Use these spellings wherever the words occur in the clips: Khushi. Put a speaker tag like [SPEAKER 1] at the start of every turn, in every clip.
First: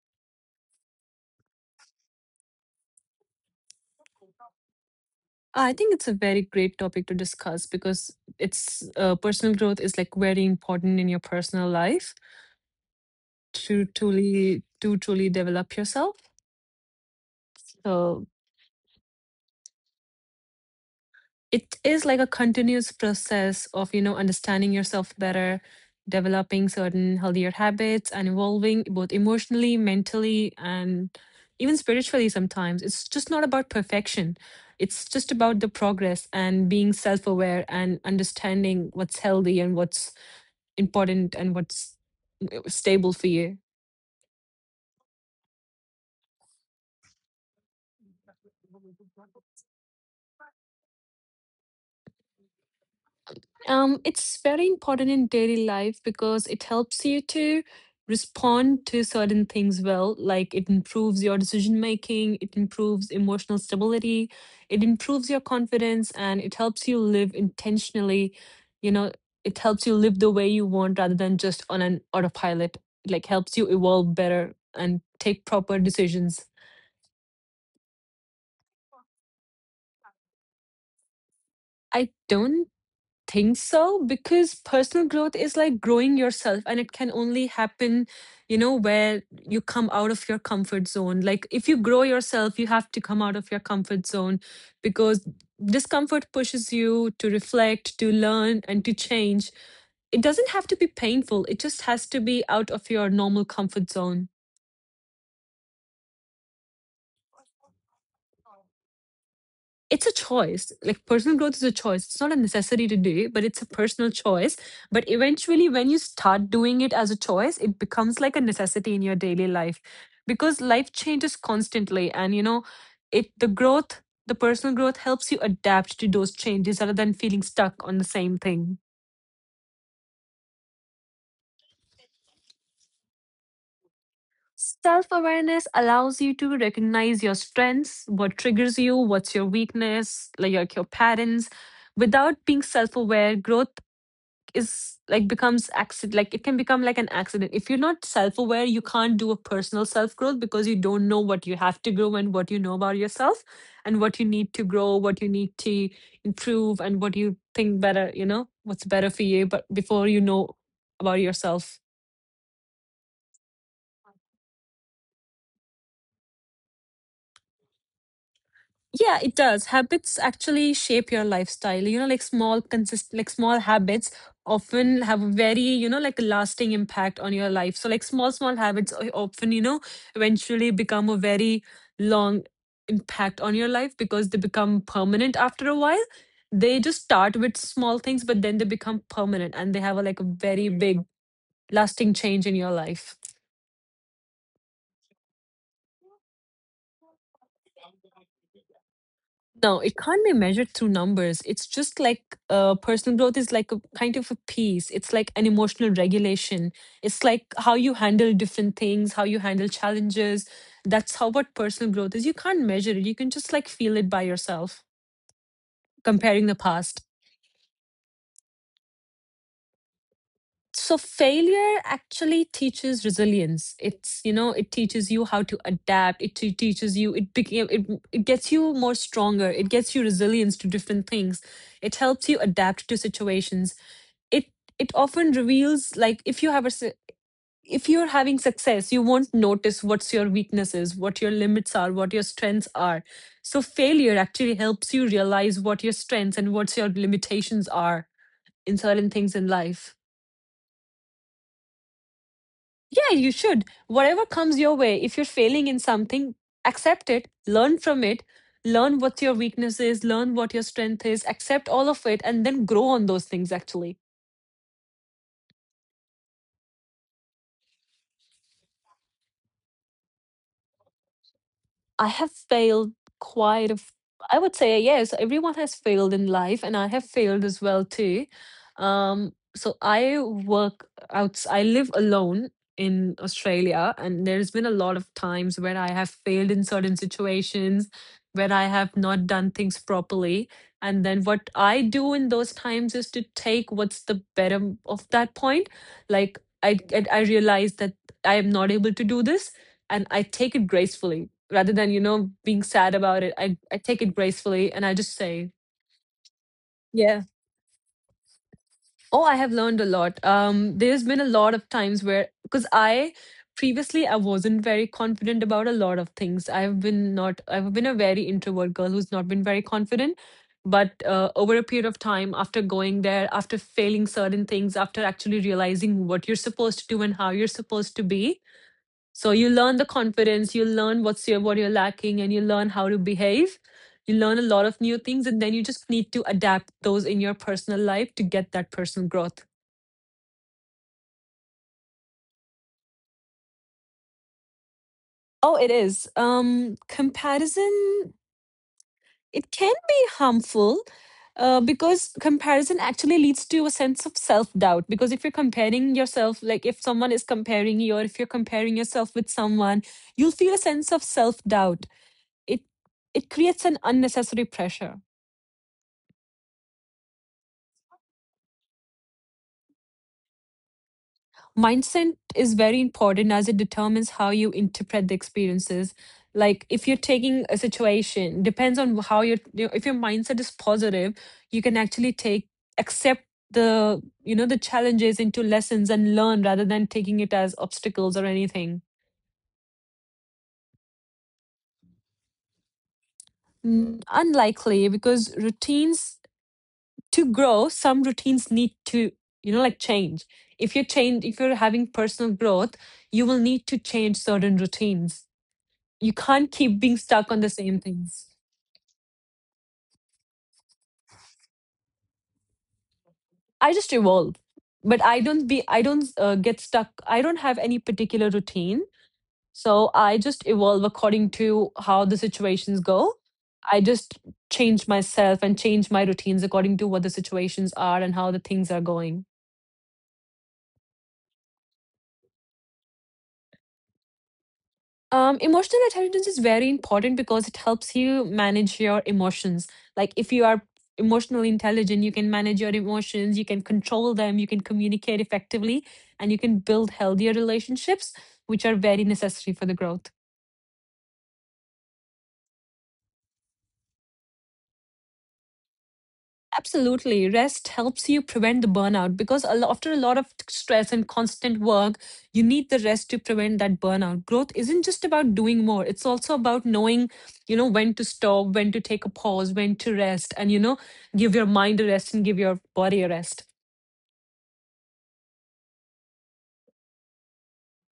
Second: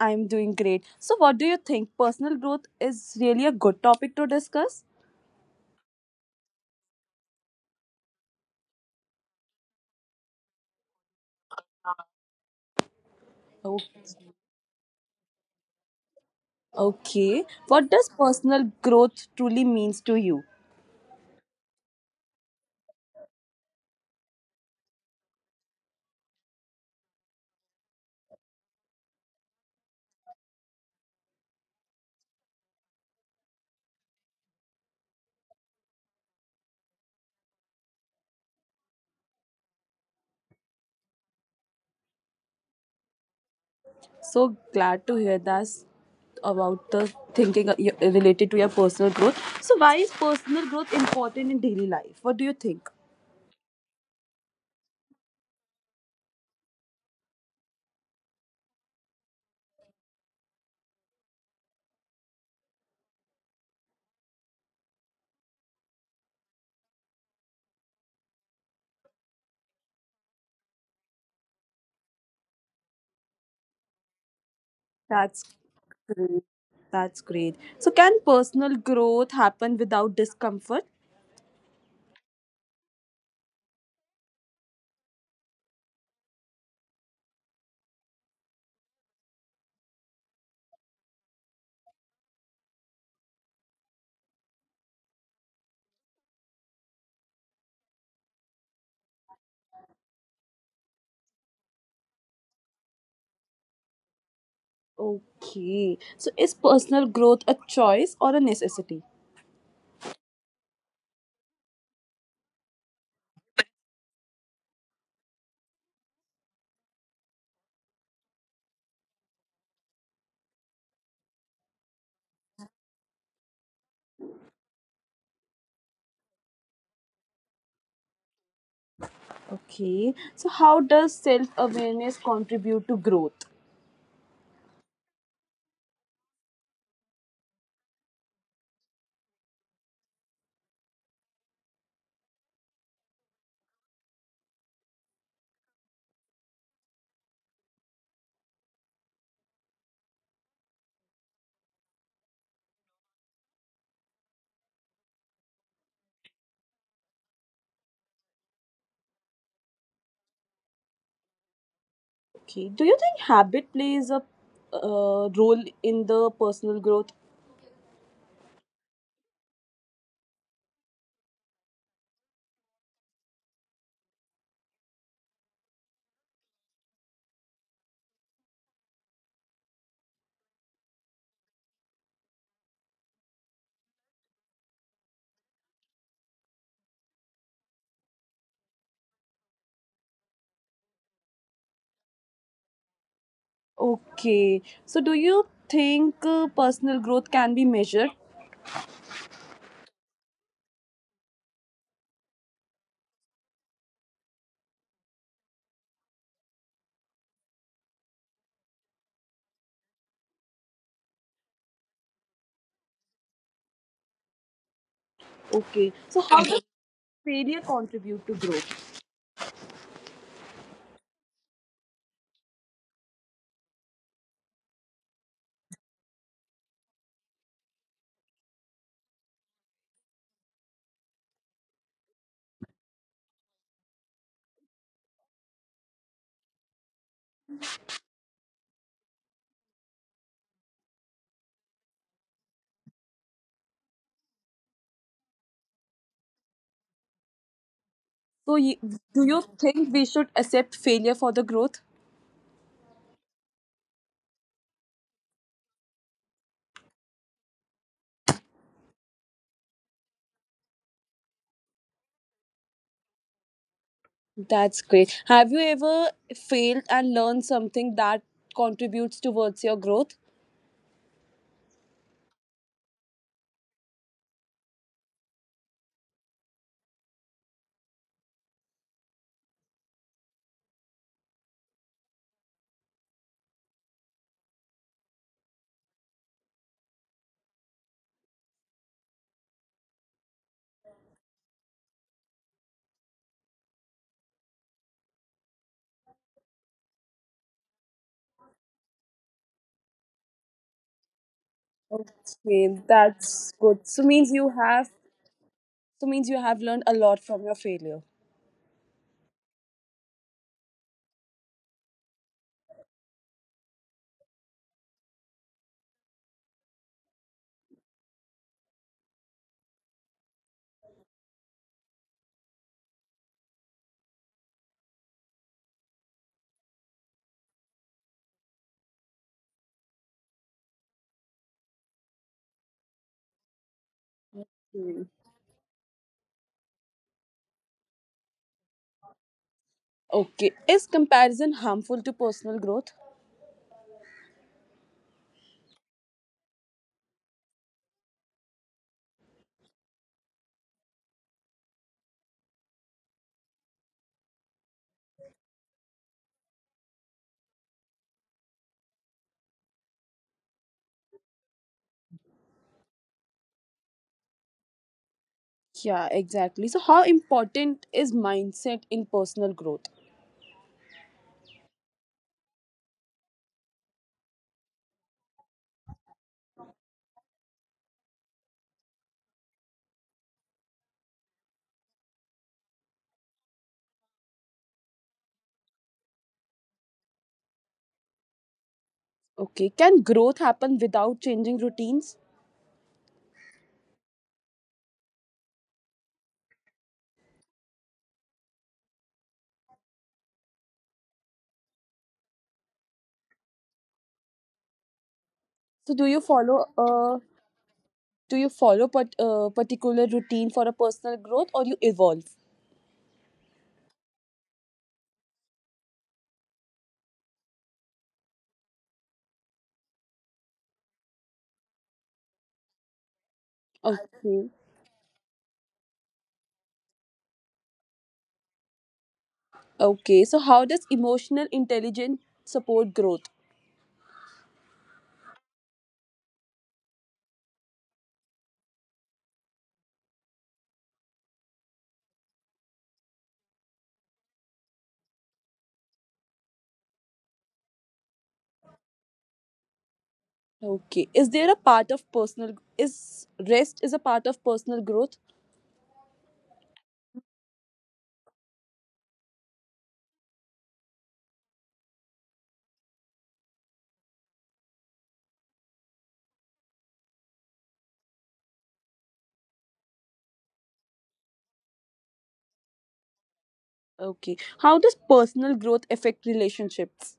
[SPEAKER 1] I'm doing great. So what do you think? Personal growth is really a good topic to discuss?
[SPEAKER 2] I think it's a very great topic to discuss because it's personal growth is like very important in your personal life to
[SPEAKER 1] Oh,
[SPEAKER 2] truly develop yourself.
[SPEAKER 1] okay. What
[SPEAKER 2] So
[SPEAKER 1] does personal growth truly means to you?
[SPEAKER 2] it is like a continuous process of you know understanding yourself better, developing certain healthier habits, and evolving both emotionally, mentally, and even spiritually. Sometimes it's just not about perfection, it's just about the progress and being self-aware and understanding what's healthy and what's important and what's stable for you.
[SPEAKER 1] So glad to hear that about the thinking related to your personal growth. So why is personal growth important in daily life? What do you think?
[SPEAKER 2] It's very important in daily life because it helps you to respond to certain things well. Like, it improves your decision making, it improves emotional stability, it improves your confidence, and it helps you live intentionally. You know, it helps you live the way you want rather than just on an autopilot. It, like, helps you evolve better and take
[SPEAKER 1] That's
[SPEAKER 2] proper decisions.
[SPEAKER 1] great. That's great. So, can personal growth happen without discomfort?
[SPEAKER 2] I don't think so, because personal growth is like growing yourself, and it can only happen, you know, where you come out of your comfort zone. Like, if you grow yourself, you have to come out of your comfort zone, because discomfort pushes you to reflect, to learn, and to change. It doesn't have to be painful, it just has to be out of your normal comfort zone.
[SPEAKER 1] Okay. So, is personal growth a choice or a necessity?
[SPEAKER 2] It's a choice. Like, personal growth is a choice. It's not a necessity to do, but it's a personal choice. But eventually, when you start doing it as a choice, it becomes like a necessity in your daily life, because life changes constantly. And, you know, it, the growth, the personal growth helps you adapt to those changes rather than feeling stuck on the same thing.
[SPEAKER 1] Okay. So, how does self awareness contribute to growth?
[SPEAKER 2] Self awareness allows you to recognize your strengths, what triggers you, what's your weakness, like your patterns. Without being self aware, growth is like becomes accident, like it can become like an accident. If you're not self-aware, you can't do a personal self-growth, because you don't know what you have to grow and what you know about yourself, and what you need to grow, what you need to improve, and what you think better, you know, what's better for you, but before you know about yourself.
[SPEAKER 1] Okay. Do you think habit plays a role in the personal growth?
[SPEAKER 2] Yeah, it does. Habits actually shape your lifestyle. You know, like small consist like small habits often have a very, you know, like a lasting impact on your life. So like small, small habits often, you know, eventually become a very long impact on your life, because they become permanent after a while. They just start with small things, but then they become permanent and they have a like a very big lasting change in your life.
[SPEAKER 1] Okay. So, do you think personal growth can be measured?
[SPEAKER 2] No, it can't be measured through numbers. It's just like, personal growth is like a kind of a piece. It's like an emotional regulation. It's like how you handle different things, how you handle challenges. That's how what personal growth is. You can't measure it. You can just like feel it by yourself,
[SPEAKER 1] Okay.
[SPEAKER 2] comparing the
[SPEAKER 1] So, how
[SPEAKER 2] past.
[SPEAKER 1] does failure contribute to growth?
[SPEAKER 2] So failure actually teaches resilience. It's, you know, it teaches you how to adapt. Teaches you, it became it, it gets you more stronger. It gets you resilience to different things. It helps you adapt to situations. it it often reveals, like, if you have a su- if you're having success, you won't notice what's your weaknesses, what your limits are, what your strengths are. So failure actually helps you realize what your strengths and what's your limitations are in
[SPEAKER 1] So,
[SPEAKER 2] certain
[SPEAKER 1] y-
[SPEAKER 2] things in
[SPEAKER 1] do you
[SPEAKER 2] life.
[SPEAKER 1] think we should accept failure for the growth?
[SPEAKER 2] Yeah, you should. Whatever comes your way, if you're failing in something, accept it, learn from it, learn what your weakness is, learn what your strength is, accept all of it, and then grow on those things actually.
[SPEAKER 1] That's great. Have you ever failed and learned something that contributes towards your growth?
[SPEAKER 2] I have failed quite a f- I would say, yes, everyone has failed in life, and I have failed as well too. So I work out, I live alone in Australia, and there's been a lot of times where I have failed in certain situations, where I have not done things properly. And then what I do in those times is to take what's the better of that point. Like, I realize that I am not able to do this, and I take it gracefully. Rather than, you know, being sad about it,
[SPEAKER 1] Okay,
[SPEAKER 2] I take
[SPEAKER 1] that's
[SPEAKER 2] it
[SPEAKER 1] good.
[SPEAKER 2] gracefully and I just say
[SPEAKER 1] So means you have
[SPEAKER 2] yeah.
[SPEAKER 1] learned a lot from your failure.
[SPEAKER 2] Oh, I have learned a lot. There's been a lot of times where, because I previously, I wasn't very confident about a lot of things. I've been not I've been a very introvert girl who's not been very confident. But over a period of time, after going there, after failing certain things, after actually realizing what you're supposed to do and how you're supposed to be. So you learn the confidence, you learn what's your what you're lacking, and you learn how to behave. You learn a lot of new things, and then you just need to adapt those in your personal life to get that personal growth.
[SPEAKER 1] Okay. Is comparison harmful to personal growth?
[SPEAKER 2] Oh, it is. Comparison, it can be harmful. Because comparison actually leads to a sense of self doubt. Because if you're comparing yourself, like if someone is comparing you, or if you're comparing yourself with someone, you'll feel a sense of self doubt. It it creates an unnecessary pressure.
[SPEAKER 1] Yeah, exactly. So how important is mindset in personal growth?
[SPEAKER 2] Mindset is very important, as it determines how you interpret the experiences. Like if you're taking a situation, depends on how your you, if your mindset is positive, you can actually take, accept the, you know, the challenges into lessons and learn, rather than taking it as obstacles or anything.
[SPEAKER 1] Okay. Can growth happen without changing routines?
[SPEAKER 2] Mm, unlikely, because routines, to grow, some routines need to, you know, like, change. If you're change if you're having personal growth, you will need to change certain routines. You can't
[SPEAKER 1] So do
[SPEAKER 2] keep
[SPEAKER 1] you
[SPEAKER 2] being stuck
[SPEAKER 1] follow
[SPEAKER 2] on the same
[SPEAKER 1] a
[SPEAKER 2] things.
[SPEAKER 1] do you follow particular routine for a personal growth or you evolve.
[SPEAKER 2] I just evolve, but I don't get stuck. I don't have any particular routine, so I just evolve according to how the situations go. I just change
[SPEAKER 1] Okay.
[SPEAKER 2] myself and change my routines according to what the situations are and how the things are going.
[SPEAKER 1] Okay so how does emotional intelligence support growth?
[SPEAKER 2] Emotional intelligence is very important because it helps you manage your emotions. Like if you are emotionally intelligent, you can manage your emotions, you can control them, you can communicate effectively, and you can build healthier relationships, which are very necessary for the growth.
[SPEAKER 1] Okay. Is rest is a part of personal growth?
[SPEAKER 2] Absolutely. Rest helps you prevent the burnout, because after a lot of stress and constant work, you need the rest to prevent that burnout. Growth isn't just about doing more. It's also about knowing, you know, when to stop, when to take a pause, when to rest, and, you know, give your mind a rest and give your body a rest.
[SPEAKER 1] Okay. How does personal growth affect relationships?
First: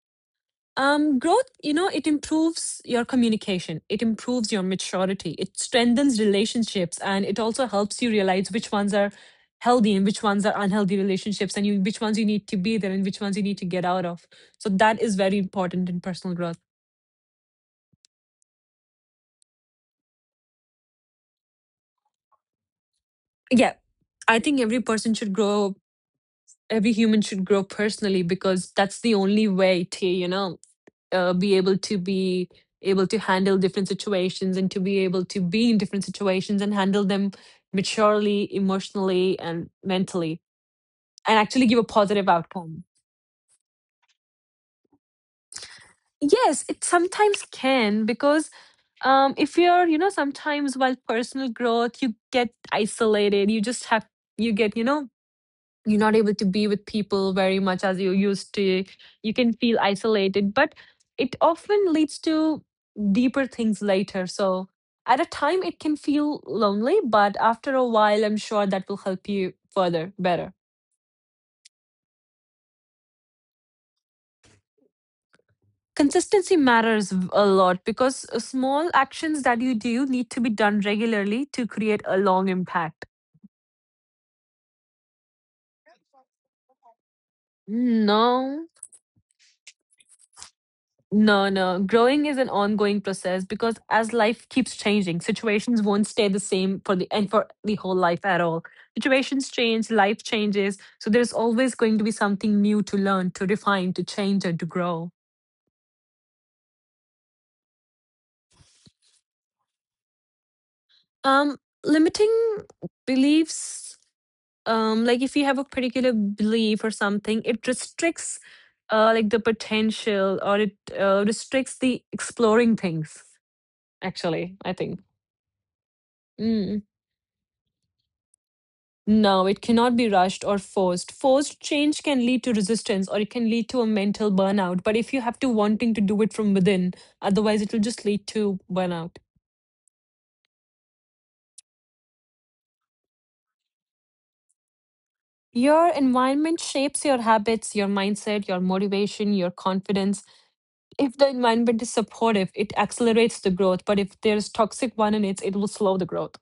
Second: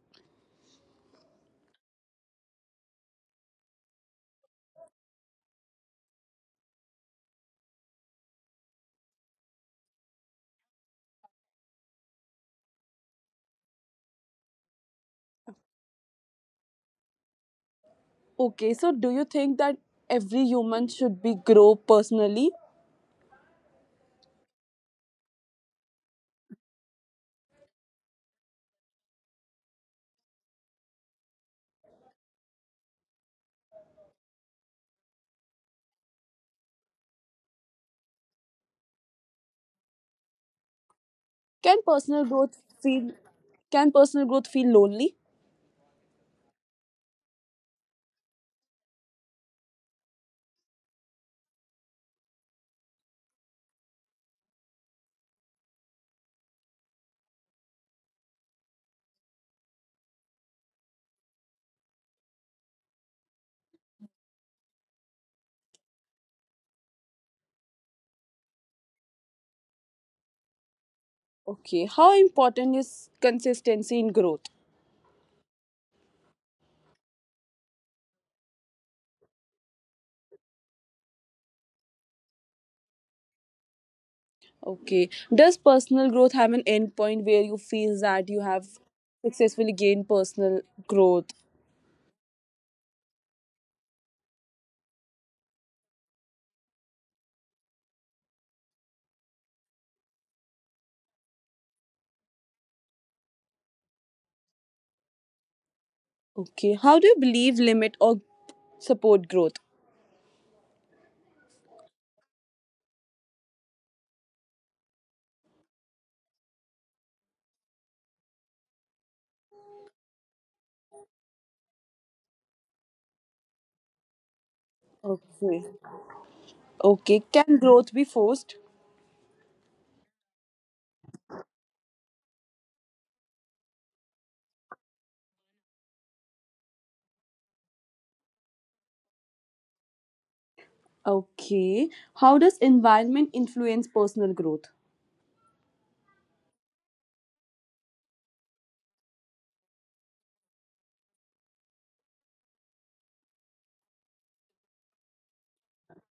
[SPEAKER 2] Growth, you know, it improves your communication, it improves your maturity, it strengthens relationships, and it also helps you realize which ones are healthy and which ones are unhealthy relationships, and you which ones you need to be there and which ones you need to get out of. So that is very important in personal growth.
[SPEAKER 1] Okay. So do you think that every human should be grow personally?
[SPEAKER 2] Yeah, I think every person should grow. Every human should grow personally, because that's the only way to, you know, be able to handle different situations and to be able to be in different situations and handle them maturely, emotionally, and mentally, and actually give a
[SPEAKER 1] can
[SPEAKER 2] positive
[SPEAKER 1] personal growth
[SPEAKER 2] outcome.
[SPEAKER 1] feel can personal growth feel lonely?
[SPEAKER 2] Yes, it sometimes can, because, if you're, you know, sometimes while personal growth you get isolated. You just have, you get, you know, you're not able to be with people very much as you used to. You can feel isolated, but it often leads to deeper things later. So at a time it can feel lonely, but after a while I'm sure that will help you further better.
[SPEAKER 1] Okay. How important is consistency in growth?
[SPEAKER 2] Consistency matters a lot, because small actions that you do need to be done regularly to create a long impact.
[SPEAKER 1] Okay. Does personal growth have an end point where you feel that you
[SPEAKER 2] No.
[SPEAKER 1] have successfully gained personal growth?
[SPEAKER 2] No, no. Growing is an ongoing process, because as life keeps changing, situations won't stay the same for the and for the whole life at all. Situations change, life changes, so there's always going to be something new to learn, to refine, to change, and to grow.
[SPEAKER 1] Okay. How do you believe limit or support growth?
[SPEAKER 2] Um, Limiting beliefs, like if you have a particular belief or something, it restricts, like, the potential, or it restricts the exploring things. Actually, I think.
[SPEAKER 1] Okay.
[SPEAKER 2] Mm.
[SPEAKER 1] Okay. Can growth be forced?
[SPEAKER 2] No, it cannot be rushed or forced. Forced change can lead to resistance, or it can lead to a mental burnout. But if you have to wanting to do it from within, otherwise it will just lead to burnout.
[SPEAKER 1] Okay. How does environment influence personal growth?
[SPEAKER 2] Your environment shapes your habits, your mindset, your motivation, your confidence. If the environment is supportive, it accelerates the growth. But if there's toxic one in it, it will slow the growth.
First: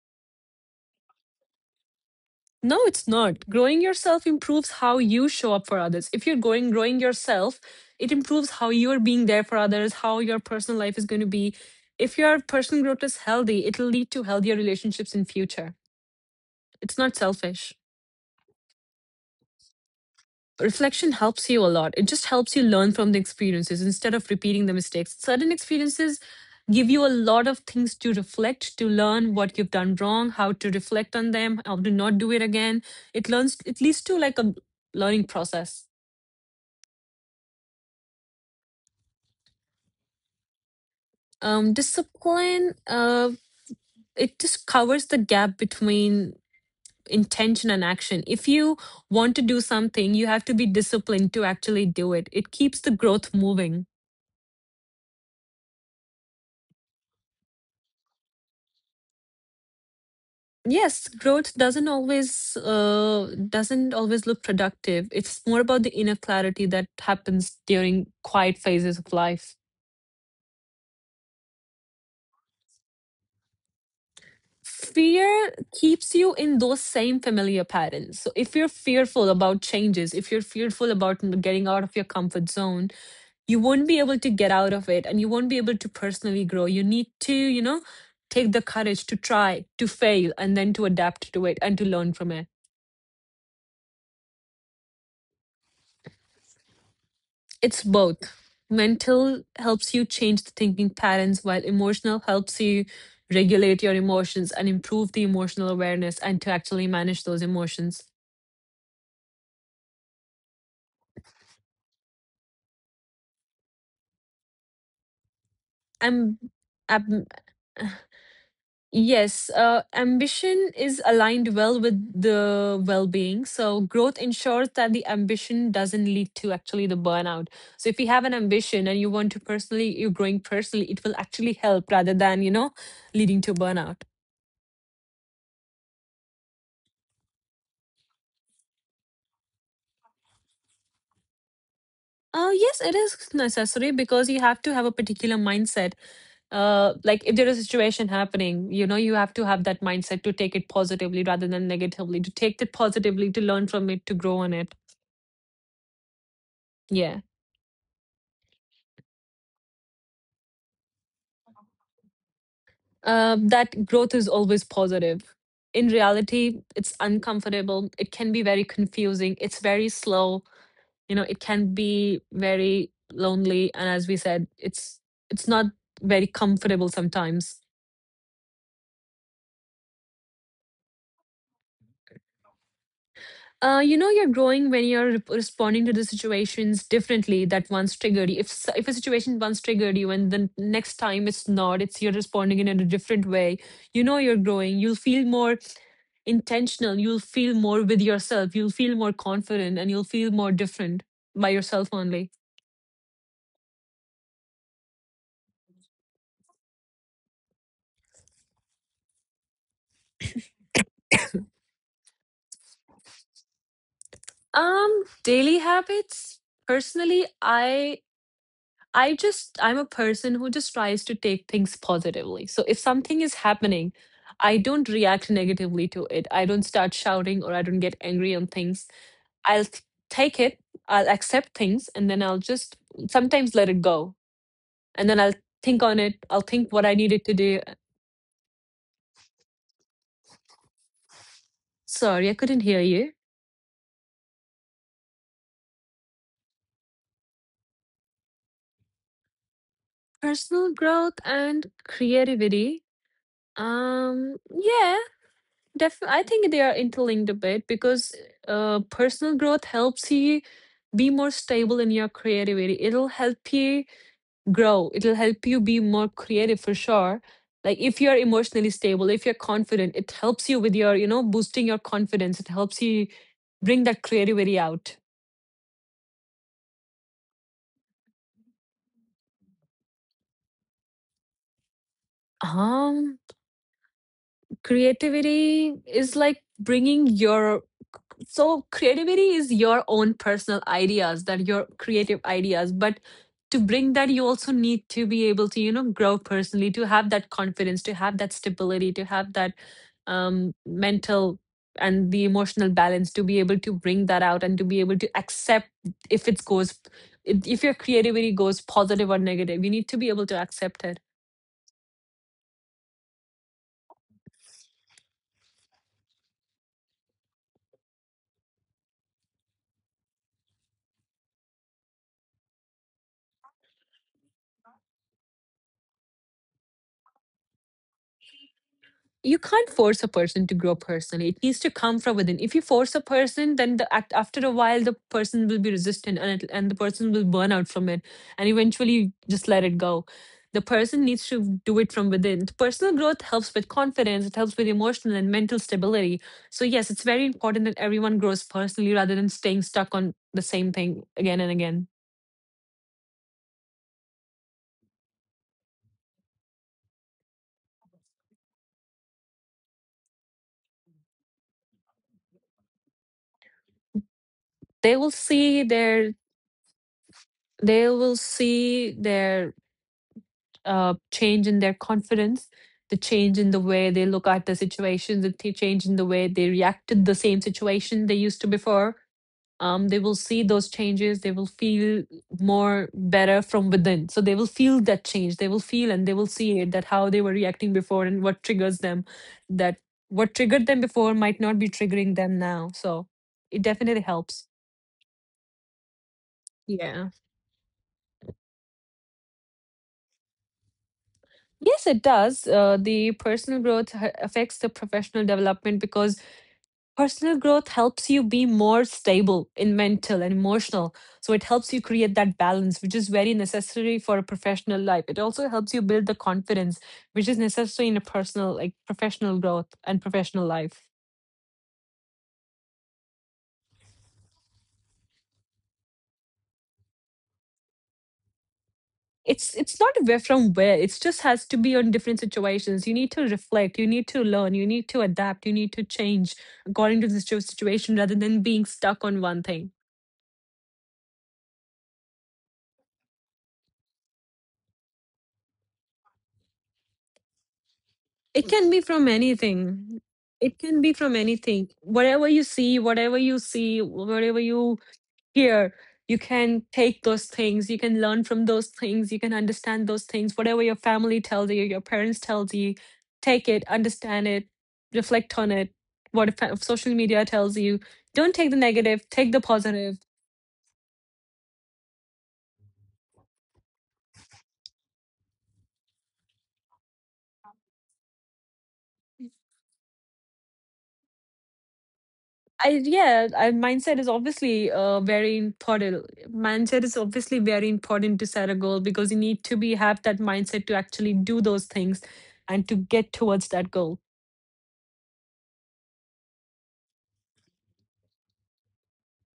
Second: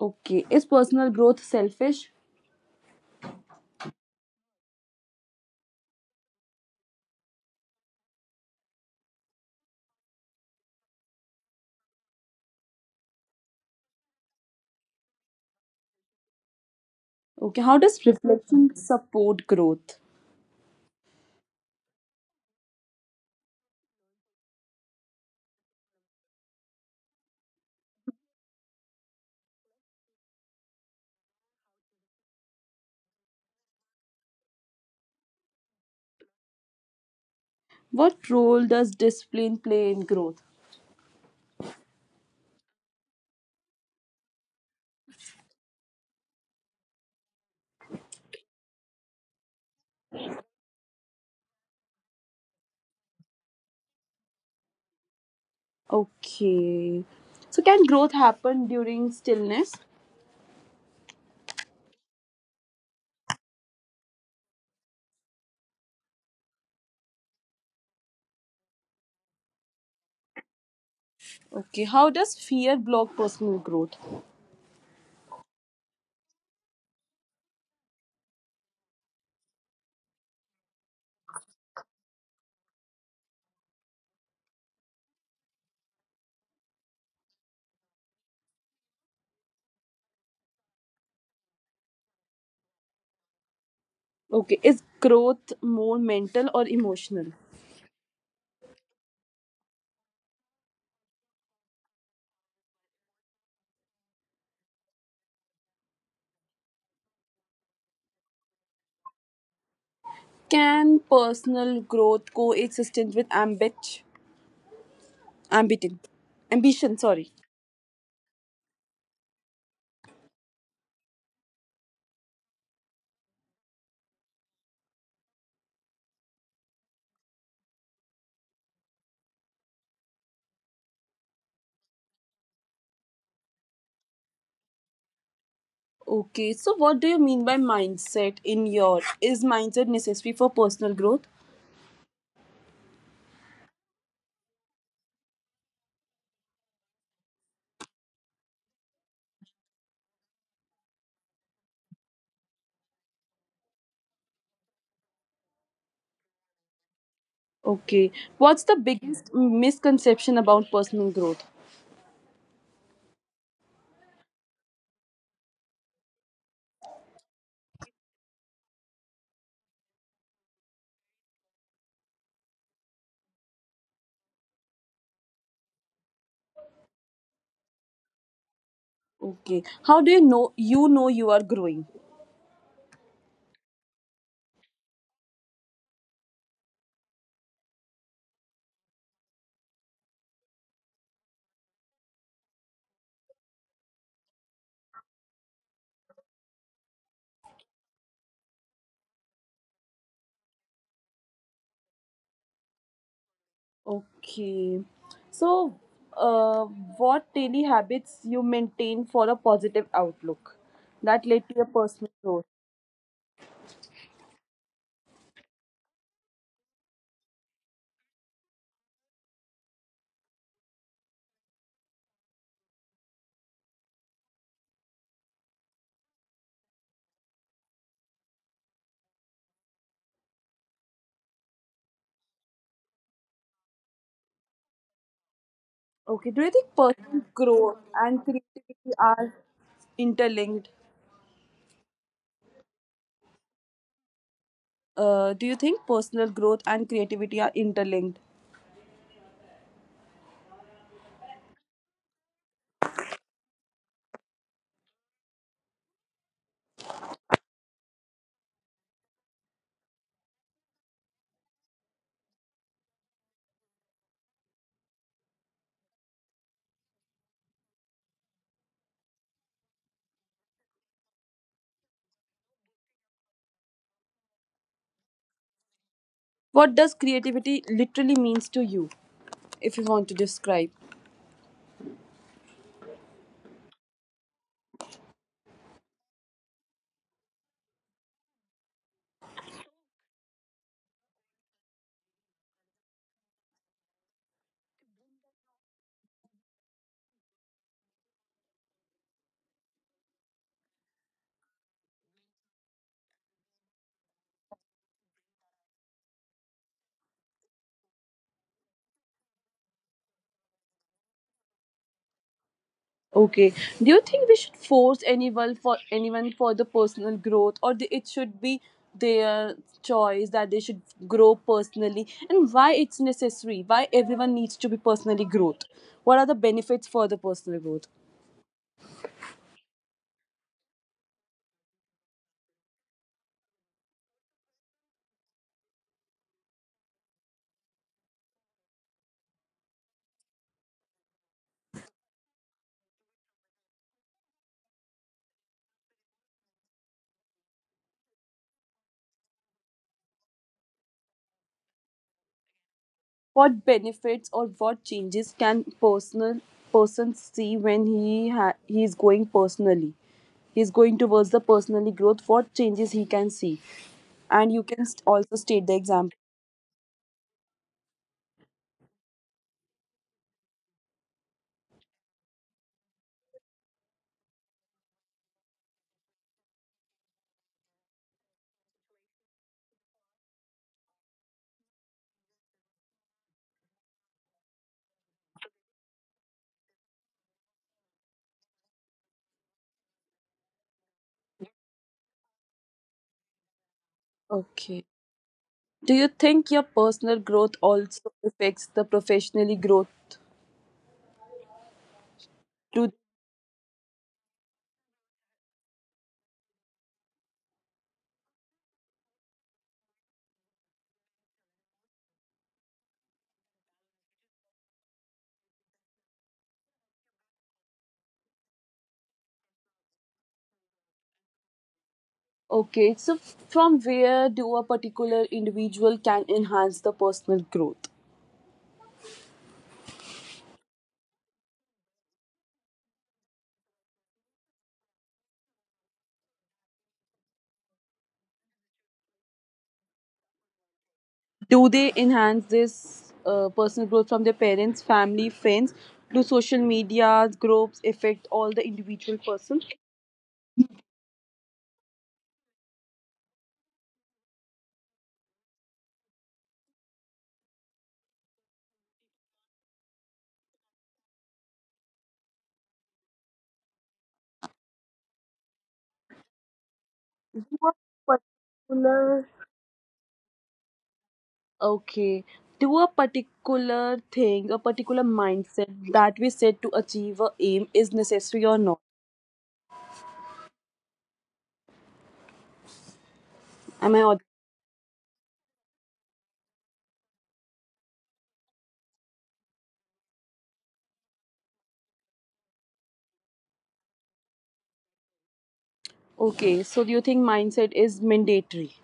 [SPEAKER 1] Okay. Is personal growth selfish?
[SPEAKER 2] No, it's not. Growing yourself improves how you show up for others. If you're going growing yourself, it improves how you are being there for others, how your personal life is going to be. If your personal growth is healthy, it'll lead to healthier relationships in future. It's not
[SPEAKER 1] Okay.
[SPEAKER 2] selfish.
[SPEAKER 1] How does reflection support growth?
[SPEAKER 2] Reflection helps you a lot. It just helps you learn from the experiences instead of repeating the mistakes. Certain experiences give you a lot of things to reflect, to learn what you've done wrong, how to reflect on them, how to not do it again. It leads to like a learning process.
[SPEAKER 1] What role does discipline play in growth?
[SPEAKER 2] Discipline, it just covers the gap between intention and action. If you want to do something, you have to be disciplined to actually do it. It keeps the growth moving.
[SPEAKER 1] Okay. So, can growth happen during stillness?
[SPEAKER 2] Yes, growth doesn't always look productive. It's more about the inner clarity that happens during quiet phases of life.
[SPEAKER 1] Okay, how does fear block personal growth?
[SPEAKER 2] Fear keeps you in those same familiar patterns. So if you're fearful about changes, if you're fearful about getting out of your comfort zone, you won't be able to get out of it and you won't be able to personally grow. You need to, you know, take the courage to try, to fail, and then to adapt to it and to learn from it.
[SPEAKER 1] Okay, is growth more mental or emotional?
[SPEAKER 2] It's both. Mental helps you change the thinking patterns, while emotional helps you regulate your emotions and improve the emotional awareness and to actually manage those emotions.
[SPEAKER 1] Can personal growth coexist with ambition,
[SPEAKER 2] And
[SPEAKER 1] ambition? Sorry.
[SPEAKER 2] yes, ambition is aligned well with the well being. So, growth ensures that the ambition doesn't lead to actually the burnout. So, if you have an ambition and you want to personally, you're growing personally, it will actually help rather than, you know, leading to burnout.
[SPEAKER 1] Okay, so what do you mean by mindset in your? Is mindset necessary for personal growth?
[SPEAKER 2] Yes, it is necessary because you have to have a particular mindset. Like if there is a situation happening, you know, you have to have that mindset to take it positively rather than negatively, to take it positively, to learn from it, to grow on it. Yeah.
[SPEAKER 1] Okay, what's the biggest misconception about personal growth?
[SPEAKER 2] That growth is always positive. In reality, it's uncomfortable. It can be very confusing. It's very slow. You know, it can be very lonely. And as we said, it's not very comfortable sometimes.
[SPEAKER 1] Okay, how do you know you know you are growing?
[SPEAKER 2] You know, you're growing when you're responding to the situations differently that once triggered you. If if a situation once triggered you, and the next time it's not, it's you're responding in a different way. You know, you're growing. You'll feel more intentional. You'll feel more with yourself. You'll feel more confident, and you'll feel more different by yourself only.
[SPEAKER 1] Okay. So, uh, what daily habits you maintain for a positive outlook that led to your personal growth?
[SPEAKER 2] Daily habits. Personally, I just, I'm a person who just tries to take things positively. So if something is happening, I don't react negatively to it. I don't start shouting or I don't get angry on things. I'll t- take it, I'll accept things, and then I'll just sometimes let it go. And then I'll think on it. I'll
[SPEAKER 1] Okay.
[SPEAKER 2] think
[SPEAKER 1] Do
[SPEAKER 2] what
[SPEAKER 1] you
[SPEAKER 2] I
[SPEAKER 1] think
[SPEAKER 2] needed to
[SPEAKER 1] personal
[SPEAKER 2] do.
[SPEAKER 1] growth and creativity are interlinked?
[SPEAKER 2] Sorry, I couldn't hear you.
[SPEAKER 1] Do you think personal growth and creativity are interlinked?
[SPEAKER 2] Personal growth and creativity. Yeah. Def I think they are interlinked a bit because personal growth helps you be more stable in your creativity. It'll help you grow. It'll help you be more creative for sure. Like if you're emotionally stable, if you're confident, it helps you with your, you know, boosting your confidence. It helps you bring that creativity out.
[SPEAKER 1] What does creativity literally means to you, if you want to describe?
[SPEAKER 2] Um, creativity is like bringing your so creativity is your own personal ideas that your creative ideas, but to bring that you also need to be able to, you know, grow personally, to have that confidence, to have that stability, to have that mental and the emotional balance to be able to bring that out and to be able to accept if it goes, if your creativity goes positive or negative, you need to be able to accept it.
[SPEAKER 1] Okay. Do you think we should force anyone for the personal growth, or the, it should be their choice that they should grow personally, and why it's necessary? Why everyone needs to be personally growth? What are the benefits for the personal growth?
[SPEAKER 2] You can't force a person to grow personally. It needs to come from within. If you force a person, then the act after a while the person will be resistant and it, and the person will burn out from it, and eventually just let it go. The person needs to do it from within. The personal growth helps with confidence. It helps with emotional and mental stability. So yes, it's very important that everyone grows personally rather than staying stuck on the same thing again and again.
[SPEAKER 1] What benefits or what changes can personal person see when he is going personally? He is going towards the personally growth. What changes he can see,
[SPEAKER 2] They
[SPEAKER 1] and
[SPEAKER 2] will
[SPEAKER 1] you can
[SPEAKER 2] see
[SPEAKER 1] also
[SPEAKER 2] their
[SPEAKER 1] state the example.
[SPEAKER 2] they will see their change in their confidence, the change in the way they look at the situation, the change in the way they react to the same situation they used to before. They will see those changes. They will feel more better from within. So they will feel that change. They will see it that how they were reacting before and what triggers them, that what triggered them before might not be triggering them now. So it definitely helps.
[SPEAKER 1] Okay. Do you think your
[SPEAKER 2] Yeah.
[SPEAKER 1] personal growth also affects the professionally growth?
[SPEAKER 2] Yes, it does. Uh, the
[SPEAKER 1] Do,
[SPEAKER 2] personal growth ha- affects the professional development because personal growth helps you be more stable in mental and emotional. So it helps you create that balance, which is very necessary for a professional life. It also helps you build the confidence, which is necessary in a personal, like professional growth and professional life.
[SPEAKER 1] okay, so from where do a particular individual can enhance the personal growth?
[SPEAKER 2] It's not where from where. It just has to be on different situations. You need to reflect. You need to learn. You need to adapt. You need to change according to the situation rather than being stuck on one thing.
[SPEAKER 1] Do they enhance this personal growth from their parents, family, friends? Do social media groups
[SPEAKER 2] It can be
[SPEAKER 1] affect all
[SPEAKER 2] from
[SPEAKER 1] the individual
[SPEAKER 2] anything.
[SPEAKER 1] person?
[SPEAKER 2] It can be from anything. Whatever you see, whatever you hear, you can take those things. You can learn from those things. You can understand those things. Whatever your family tells you, your parents tells you, take it, understand it, reflect on it. What if social media tells you, don't take the negative, take the positive.
[SPEAKER 1] Particular. Okay. Do a particular thing, a particular mindset that we set to achieve a aim is necessary or not?
[SPEAKER 2] Mindset is obviously
[SPEAKER 1] Am I audible?
[SPEAKER 2] very important. Mindset is obviously very important to set a goal because you need to be have that mindset to actually do those things and to get towards that goal.
[SPEAKER 1] Okay, so do you think mindset is mandatory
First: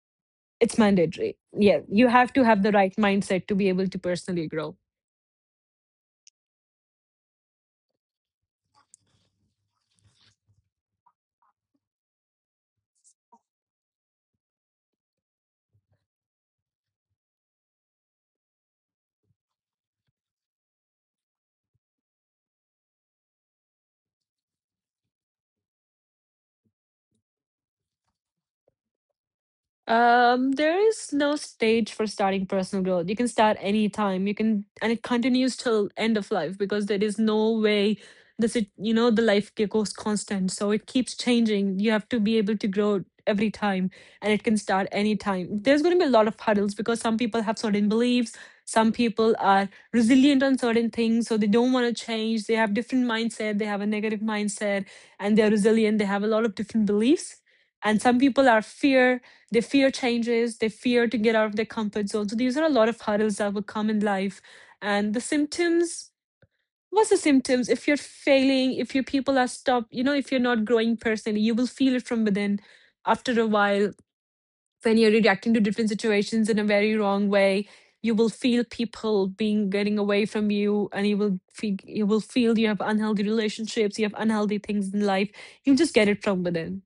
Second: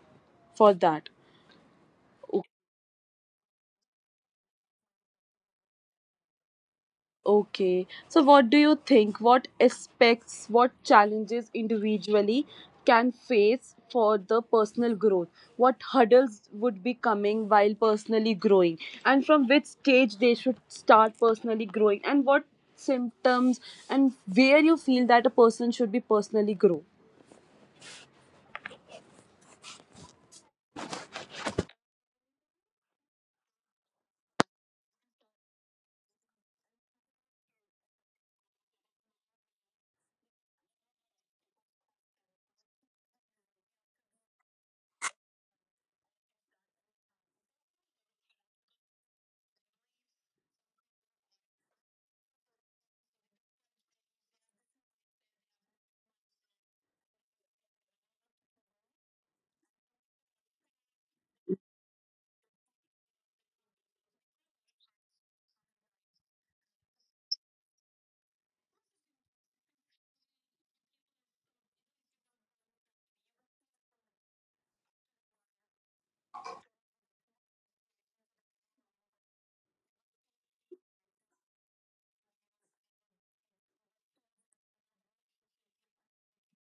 [SPEAKER 1] for
[SPEAKER 2] It's
[SPEAKER 1] that?
[SPEAKER 2] mandatory. Yeah, you have
[SPEAKER 1] O-
[SPEAKER 2] to have the right mindset to be able to personally grow.
[SPEAKER 1] Okay, so what do you think? What aspects, what challenges individually can face for the personal growth? What hurdles would be coming while personally growing? And from which stage they should start personally growing? And what symptoms and where you feel that a person should be personally grow?
[SPEAKER 2] There is no stage for starting personal growth. You can start anytime. You can, and it continues till end of life because there is no way this it you know the life goes constant, so it keeps changing. You have to be able to grow every time, and it can start anytime. There's going to be a lot of hurdles because some people have certain beliefs. Some people are resilient on certain things, so they don't want to change. They have different mindset. They have a negative mindset, and they're resilient. They have a lot of different beliefs, and some people are fear they fear changes, they fear to get out of their comfort zone. So these are a lot of hurdles that will come in life. And the symptoms, what's the symptoms? If you're failing, if your people are stopped, you know, if you're not growing personally, you will feel it from within after a while when you're reacting to different situations in a very wrong way. You will feel people being getting away from you, and you will feel you have unhealthy relationships, you have unhealthy things in life. You just get it from within.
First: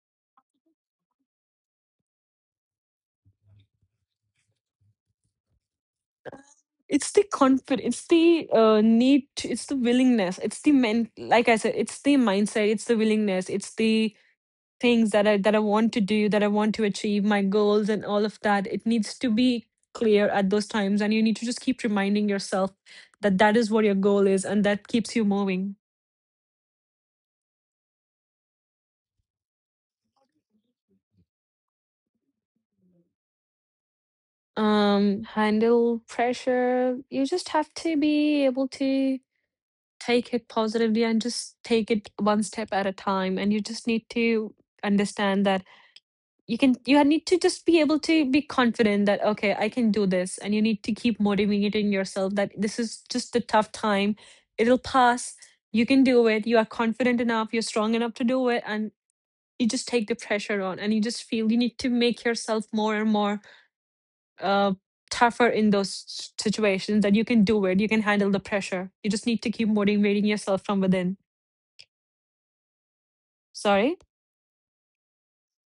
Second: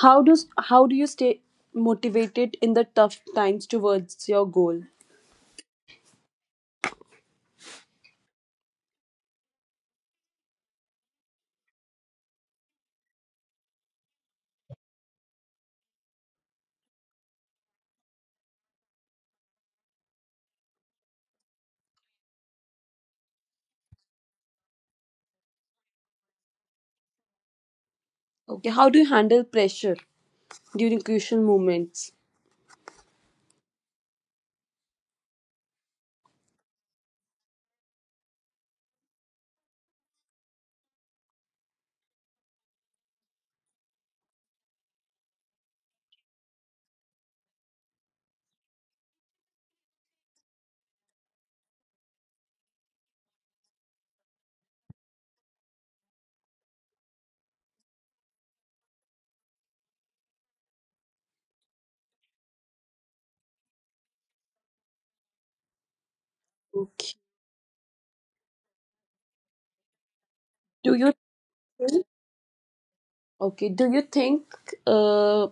[SPEAKER 1] How do how do you stay motivated in the tough times towards your goal?
[SPEAKER 2] It's the confidence, it's the need to, it's the willingness, it's the men like I said, it's the mindset, it's the willingness, it's the things that I want to do, that I want to achieve my goals and all of that. It needs to be clear at those times, and you need to just keep reminding yourself that that is what your goal is, and that keeps you moving.
[SPEAKER 1] Okay, how do you handle pressure during crucial moments?
[SPEAKER 2] Handle pressure, you just have to be able to take it positively and just take it one step at a time, and you just need to understand that you can, you need to just be able to be confident that okay, I can do this, and you need to keep motivating yourself that this is just a tough time, it'll pass, you can do it, you are confident enough, you're strong enough to do it, and you just take the pressure on, and you just feel you need to make yourself more and more uh, tougher in those situations, that you
[SPEAKER 1] Okay.
[SPEAKER 2] can do it, you can handle the pressure, you just need to keep motivating yourself from
[SPEAKER 1] Do
[SPEAKER 2] within.
[SPEAKER 1] you think, okay,
[SPEAKER 2] Sorry.
[SPEAKER 1] do you think uh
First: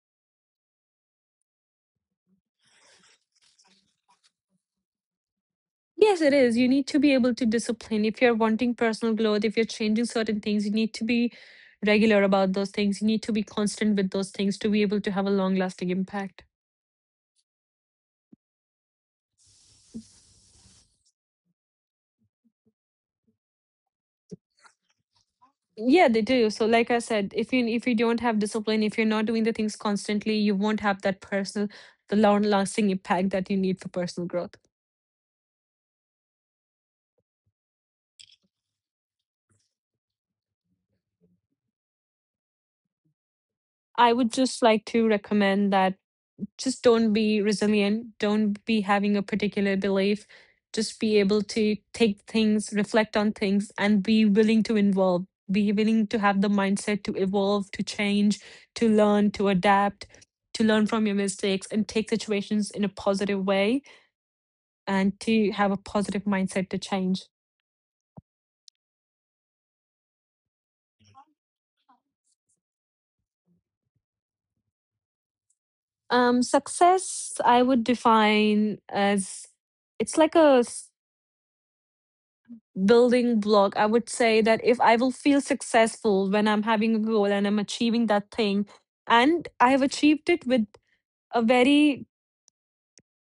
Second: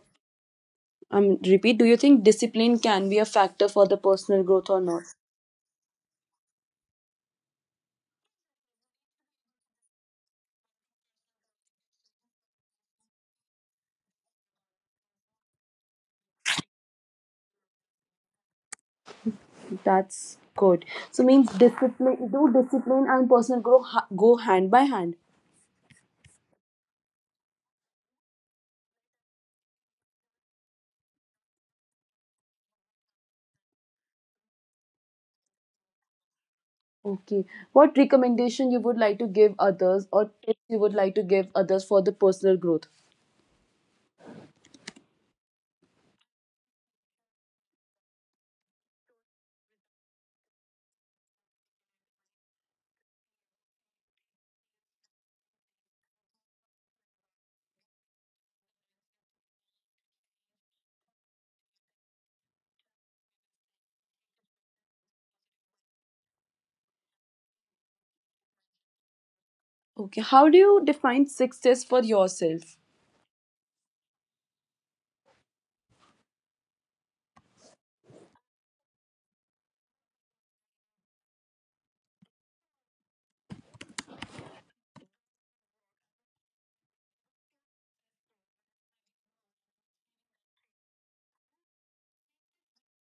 [SPEAKER 1] I'm repeat, do you think discipline can be a factor for the personal growth or not?
[SPEAKER 2] Yes, it is. You need to be able to discipline. If you're wanting personal growth, if you're changing certain things, you need to be regular about those things. You need to be constant with those things to be able to have a long lasting impact.
[SPEAKER 1] That's good. So means discipline do discipline and personal growth go hand by hand.
[SPEAKER 2] Yeah, they do. So like I said, if you don't have discipline, if you're not doing the things constantly, you won't have that personal the long lasting impact that you need for personal growth.
[SPEAKER 1] Okay. What recommendation you would like to give others or tips you would like to give others for the personal growth?
[SPEAKER 2] I would just like to recommend that just don't be resilient, don't be having a particular belief, just be able to take things, reflect on things and be willing to involve, be willing to have the mindset to evolve, to change, to learn, to adapt, to learn from your mistakes and take situations in a positive way and to have a positive mindset to change.
[SPEAKER 1] Okay. How do you define success for yourself?
[SPEAKER 2] Success I would define as it's like a building block. I would say that if I will feel successful when I'm having a goal and I'm achieving that thing, and I have achieved it with a very,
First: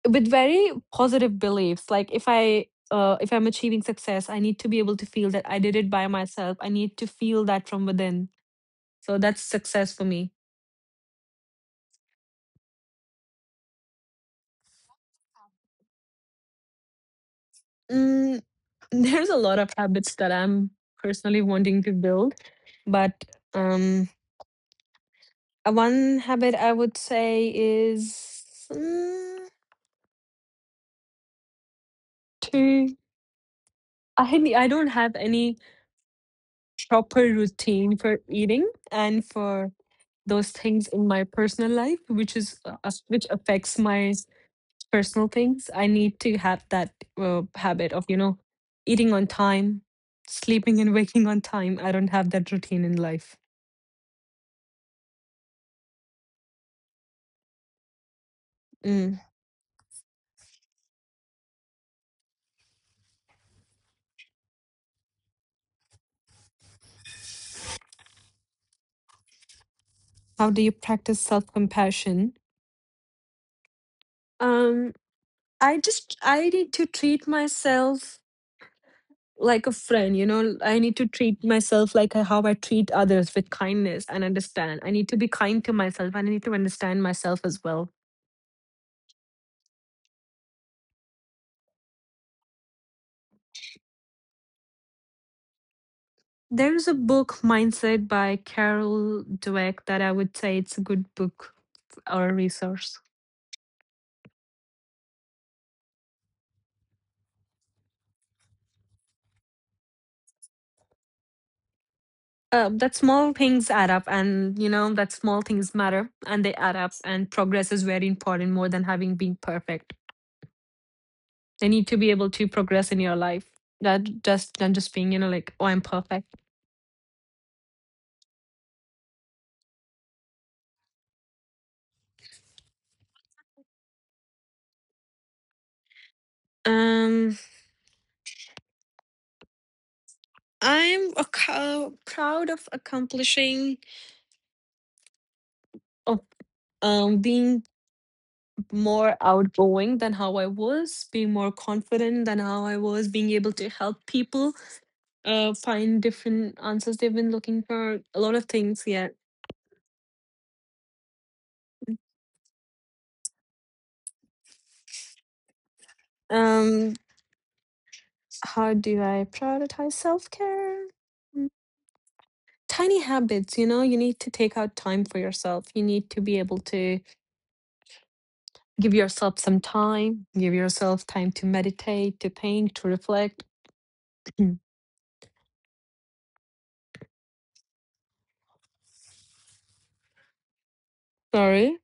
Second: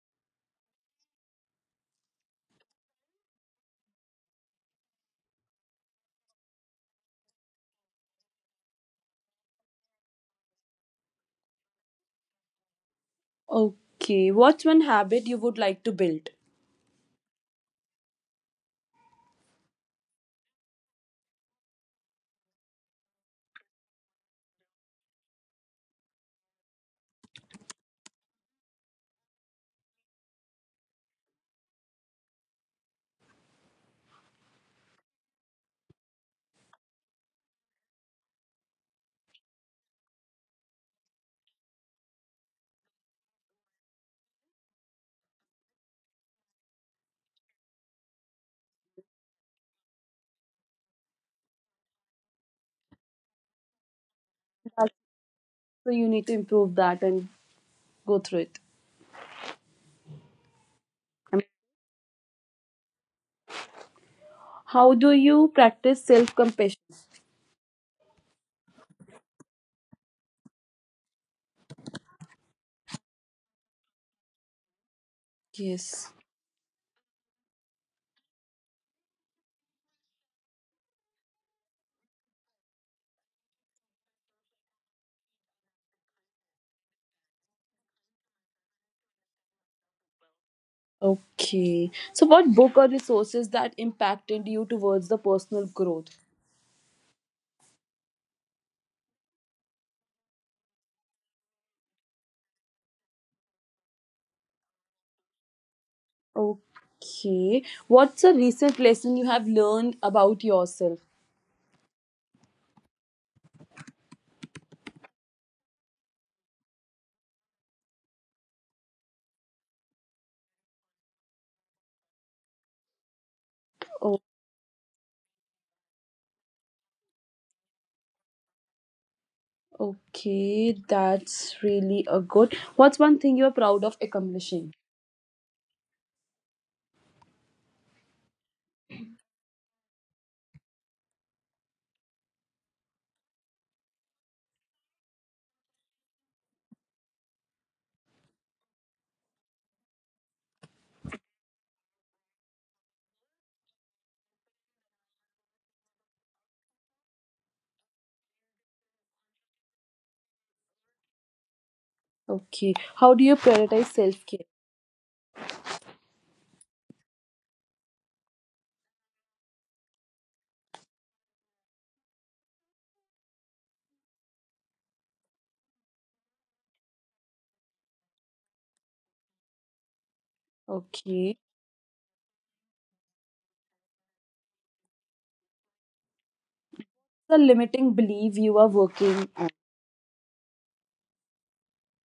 [SPEAKER 2] with very positive beliefs. Like if I'm achieving success, I need to be able to feel that I did it by myself. I need to feel that from within. So that's success for me.
[SPEAKER 1] Okay. What's one habit you would like to build?
[SPEAKER 2] mm, there's a lot of habits that I'm personally wanting to build, but um one habit I would say is to, I don't have any proper routine for eating and for those things in my personal life, which is which affects my personal things. I need to have that habit of, eating on time, sleeping and waking on time. I don't have that routine in life.
[SPEAKER 1] So you need to improve that and go through it.
[SPEAKER 2] Mm.
[SPEAKER 1] Um, How do you practice self compassion?
[SPEAKER 2] How do you practice self compassion? Um, I
[SPEAKER 1] Yes.
[SPEAKER 2] just, I need to treat myself like a friend. You know, I need to treat myself like how I treat others, with kindness and understand. I need to be kind to myself and I need to understand myself as well.
[SPEAKER 1] Okay. So, what book or resources that impacted you towards the personal growth?
[SPEAKER 2] There's a book, Mindset by Carol Dweck, that I would say it's a good book or a resource.
[SPEAKER 1] Okay. What's a recent lesson you have learned about yourself?
[SPEAKER 2] That small things add up, and you know that small things matter and they add up, and progress is very important more than having been perfect. They need to be able to progress in your life,
[SPEAKER 1] Oh,
[SPEAKER 2] that just than just being, you know, like, oh, I'm perfect.
[SPEAKER 1] okay. That's really a good. What's one thing you're proud of accomplishing?
[SPEAKER 2] um proud of accomplishing, of being more outgoing than how I was, being more confident than how I was, being able to help people find different answers they've been looking for, a lot of things. Yeah.
[SPEAKER 1] Okay. How do you prioritize self care?
[SPEAKER 2] Um, how do I prioritize self care? Tiny habits. You know, you need to take out time for yourself. You need to be able to give yourself some time, give yourself
[SPEAKER 1] Okay.
[SPEAKER 2] time to meditate, to think, to reflect.
[SPEAKER 1] The limiting belief you are working on.
[SPEAKER 2] Sorry.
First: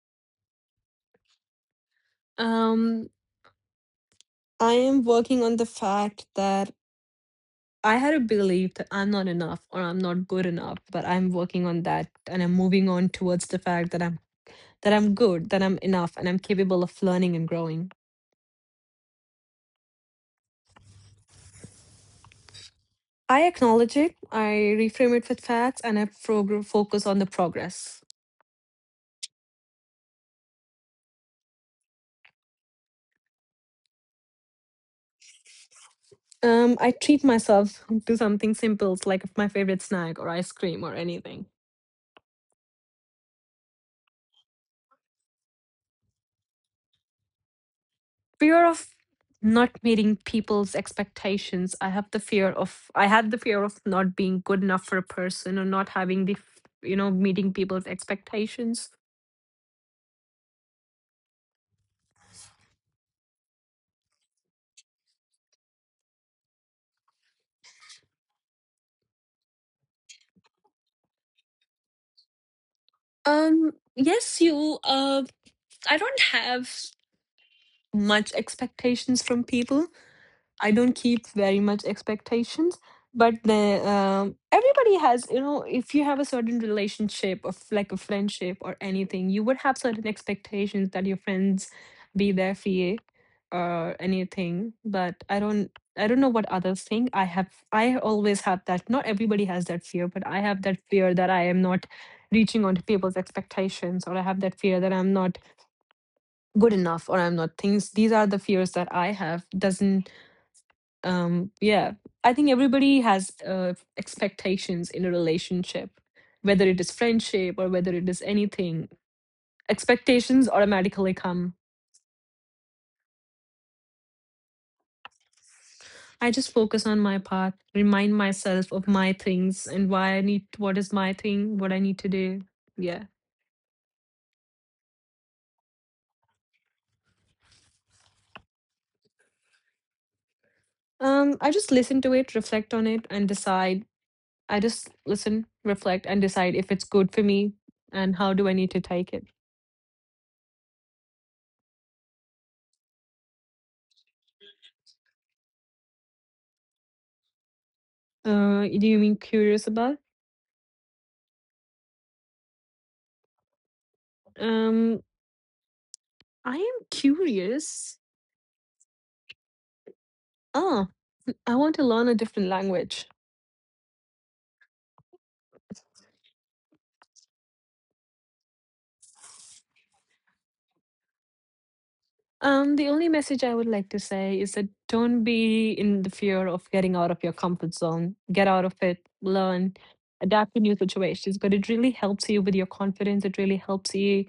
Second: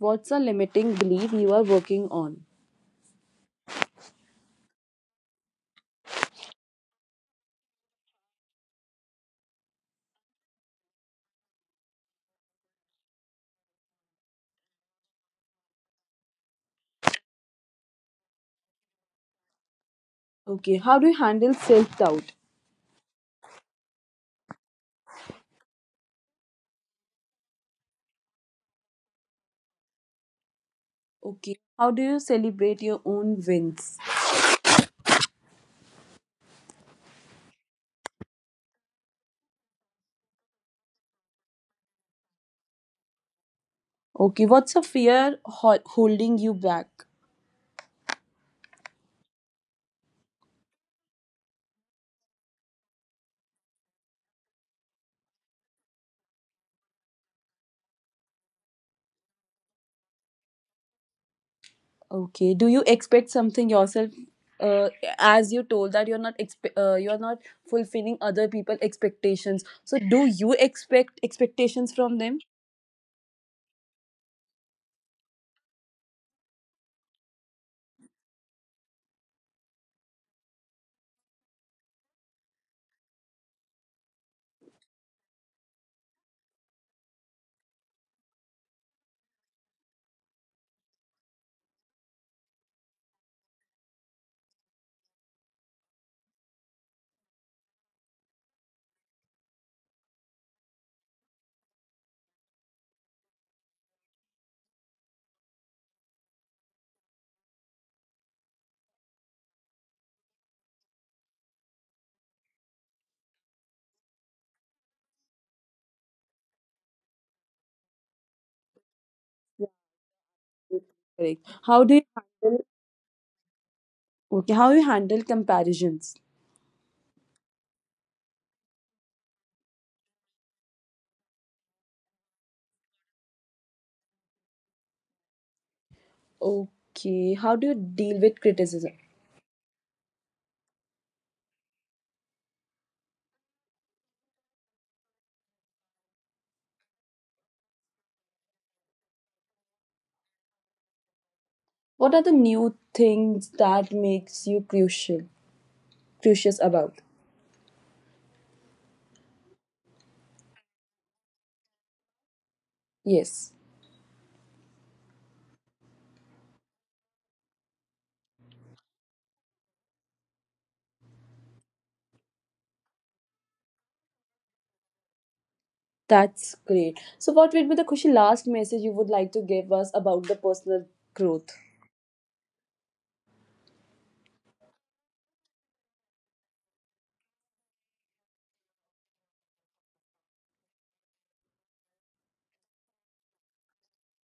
[SPEAKER 1] What's a limiting belief you are working on?
[SPEAKER 2] Um, I am working on the fact that I had a belief that I'm not enough or I'm not good enough, but I'm working on that and I'm moving on towards the fact that I'm good, that I'm enough and I'm capable of learning and growing.
[SPEAKER 1] Okay, how do you handle self doubt?
[SPEAKER 2] I acknowledge it, I reframe it with facts and I focus on the progress.
[SPEAKER 1] Okay, how do you celebrate your own wins?
[SPEAKER 2] I treat myself to something simple like my favorite snack or ice cream or anything.
[SPEAKER 1] Okay, what's a fear holding you back?
[SPEAKER 2] Fear of not meeting people's expectations. I had the fear of not being good enough for a person or not you know, meeting people's expectations.
[SPEAKER 1] Okay, do you expect something yourself? Uh, as you told that you're not expe- you're not fulfilling other people expectations, so do you expect expectations from them?
[SPEAKER 2] Yes, you I don't have much expectations from people. I don't keep very much expectations, but the, everybody has, you know, if you have a certain relationship of like a friendship or anything, you would have certain expectations that your friends be there for you or anything. But I don't know what others think. I have, I always have that. Not everybody has that fear, but I have that fear that I am not reaching on to people's expectations, or I have that fear that I'm not good enough, or I'm not things. These are the fears that I have. Doesn't yeah, I think everybody has expectations in a relationship, whether it is friendship or whether it is anything. Expectations automatically
[SPEAKER 1] Correct.
[SPEAKER 2] come.
[SPEAKER 1] How do you handle Okay, how you handle comparisons?
[SPEAKER 2] I just focus on my path, remind myself of my things and why I need, what is my thing, what I need to do. Yeah.
[SPEAKER 1] Okay, how do you deal with criticism?
[SPEAKER 2] I just listen to it, reflect on it and decide. I just listen, reflect and decide if it's good for me and how do I need to take it.
[SPEAKER 1] What are the new things that makes you crucial curious about?
[SPEAKER 2] Do you mean curious about?
[SPEAKER 1] Yes,
[SPEAKER 2] um I am curious. Ah, I want to learn a different language.
[SPEAKER 1] that's great. So what would be the Kushi last message you would like to give us about the personal growth?
[SPEAKER 2] The only message I would like to say is that don't be in the fear of getting out of your comfort zone. Get out of it, learn, adapt to new situations. But it really helps you with your confidence. It really helps you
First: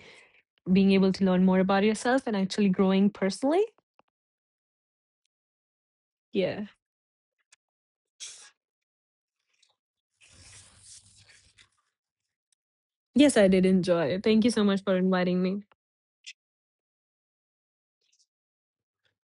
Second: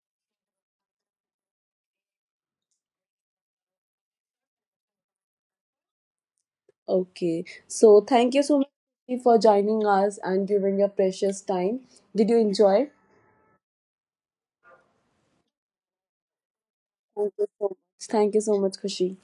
[SPEAKER 2] being able to learn more about yourself and actually growing personally. Yeah.
[SPEAKER 1] Okay. So thank you so much Kushi, for joining us and giving your precious time. Did you enjoy?
[SPEAKER 2] Yes, I did enjoy it. Thank you so much for inviting me.
[SPEAKER 1] Thank you so much. Thank you so much, Kushi.